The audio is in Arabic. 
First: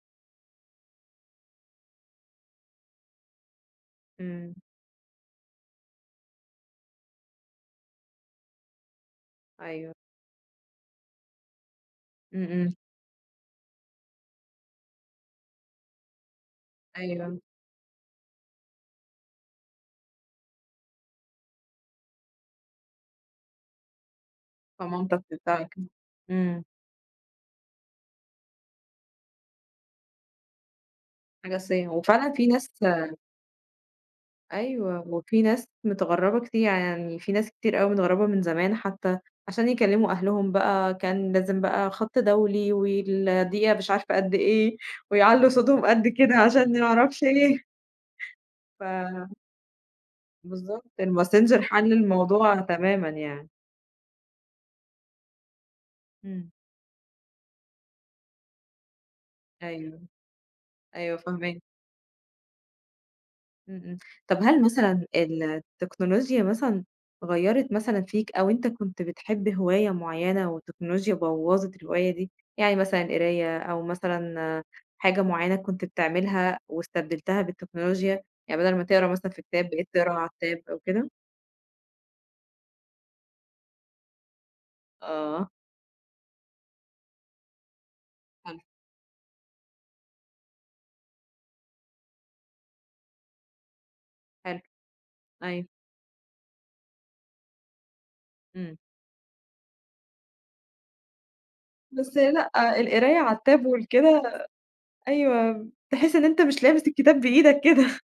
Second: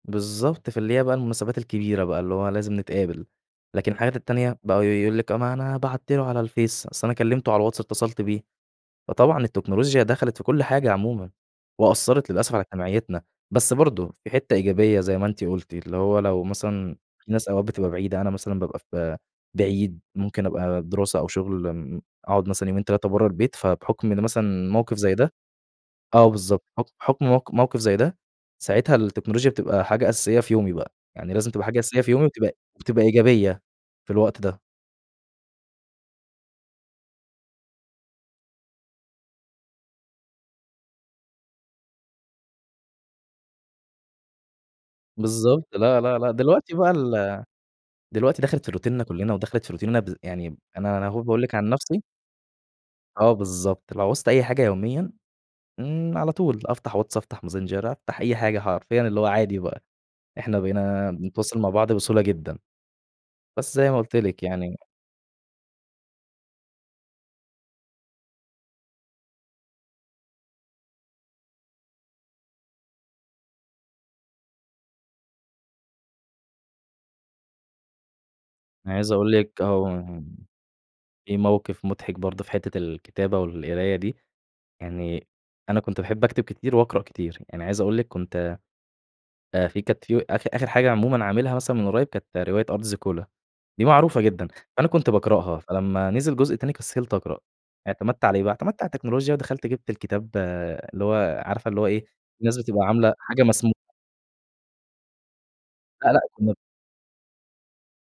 بالضبط. فاللي هي بقى المناسبات الكبيرة بقى، اللي هو لازم نتقابل. لكن الحاجات إمم. التانية، بقوا يقول لِك: "أ ما أنا بعت له على الفيس، أصل أنا كلّمته على الواتس اتّصلت بيه." فطبعًا أيوه. التكنولوجيا دخَلِت في كل حاجة عمومًا وأثّرت إمم، للأسف على إمم. اجتماعيتنا، بس برضه في حتّة إيجابية زي ما أنتِ قُلتِ، اللي هو لو مثلًا في أيوه. ناس أوقات بتبقى بعيدة، أنا مثلًا بابقى في بعيد، ممكن أبقى دِراسة أو شُغل م أقعُد مثلًا يومين 3 برّه البيت، فبحُكم إن مثلًا موقِف زي ده فمامتك. [unintelligible] آه إمم. بالضبط. حُكم حُكم موق موقِف زي ده، ساعتها التكنولوجيا بتبقى حاجة أساسية في يومي بقى. يعني لازم حاجة تبقى حاجة أساسية. أساسية في يومي وفعلًا في وتبقى ناس بتبقى إيجابية في الوقت ده. أيوه وفي ناس متغرّبة كتير، يعني في ناس كتير أوي متغرّبة من زمان حتّى عشان يكلّموا أهلهم بقى، كان لازم بقى خَط دولي والدقيقة مش عارفة قد إيه ويعلّوا بالضبط، صوتهم لا، قد لا، لا. كده دلوقتي عشان ما بقى أعرفش ال إيه. دلوقتي دخَلِت في روتيننا ف كُلّنا ودخَلِت في روتيننا بذ يعني بالضبط، أنا أنا أهو باقول لِك الماسنجر عن حَل نَفْسي الموضوع تمامًا آه يعني. بالضبط، لو عوزت أي حاجة يوميًا، امم على إمم. طُول أفتح واتس، أفتح ماسنجر، أفتح أي حاجة حرفيًا اللي هو عادي بقى، أيوه. إحنا بقينا أيوه بنتواصل فاهماك. مع بعض بسهولة جدًا. بس إمم، زي ما إمم. قُلت طَب لِك هل يعني مثلًا التكنولوجيا مثلًا غيّرت مثلًا فيك أو أنت كنت بتحب هواية معيّنة والتكنولوجيا بوّظت الهواية دي؟ يعني مثلًا قراية أو مثلًا حاجة معيّنة كنت بتعملها واستبدلتها بالتكنولوجيا؟ يعني بَدَل ما أنا تقرا عايز أقول مثلًا في لِك كتاب بقيت بتقراها اهم على التاب أو كده؟ في موقِف مُضحك برضه في حتّة الكتابة والقراية دي، يعني آه. أنا كنت باحب أكتب كتير واقرأ كتير. يعني عايز أقول لِك كنت حلو. آآ في كانت في آخِر آخِر حاجة عمومًا عاملها مثلًا من قريّب، كانت رواية أرض زيكولا. دي معروفة جدًا، حلو. فأنا كنت باقرأها، أيوه. فلمّا نزِل جزء تاني، كسِّلت أقرأ. اعتمدت على إيه بقى، إمم. اعتمدت على التكنولوجيا ودخَلْت جِبت الكتاب اللي هو عارفة اللي هو إيه، بس الناس لأ، بتبقى عاملة القراية على حاجة التاب مسمو ولكده أيوه، لأ، تحِس لأ إن أنت كُنّا ب مش لامِس الكتاب بإيدك كده.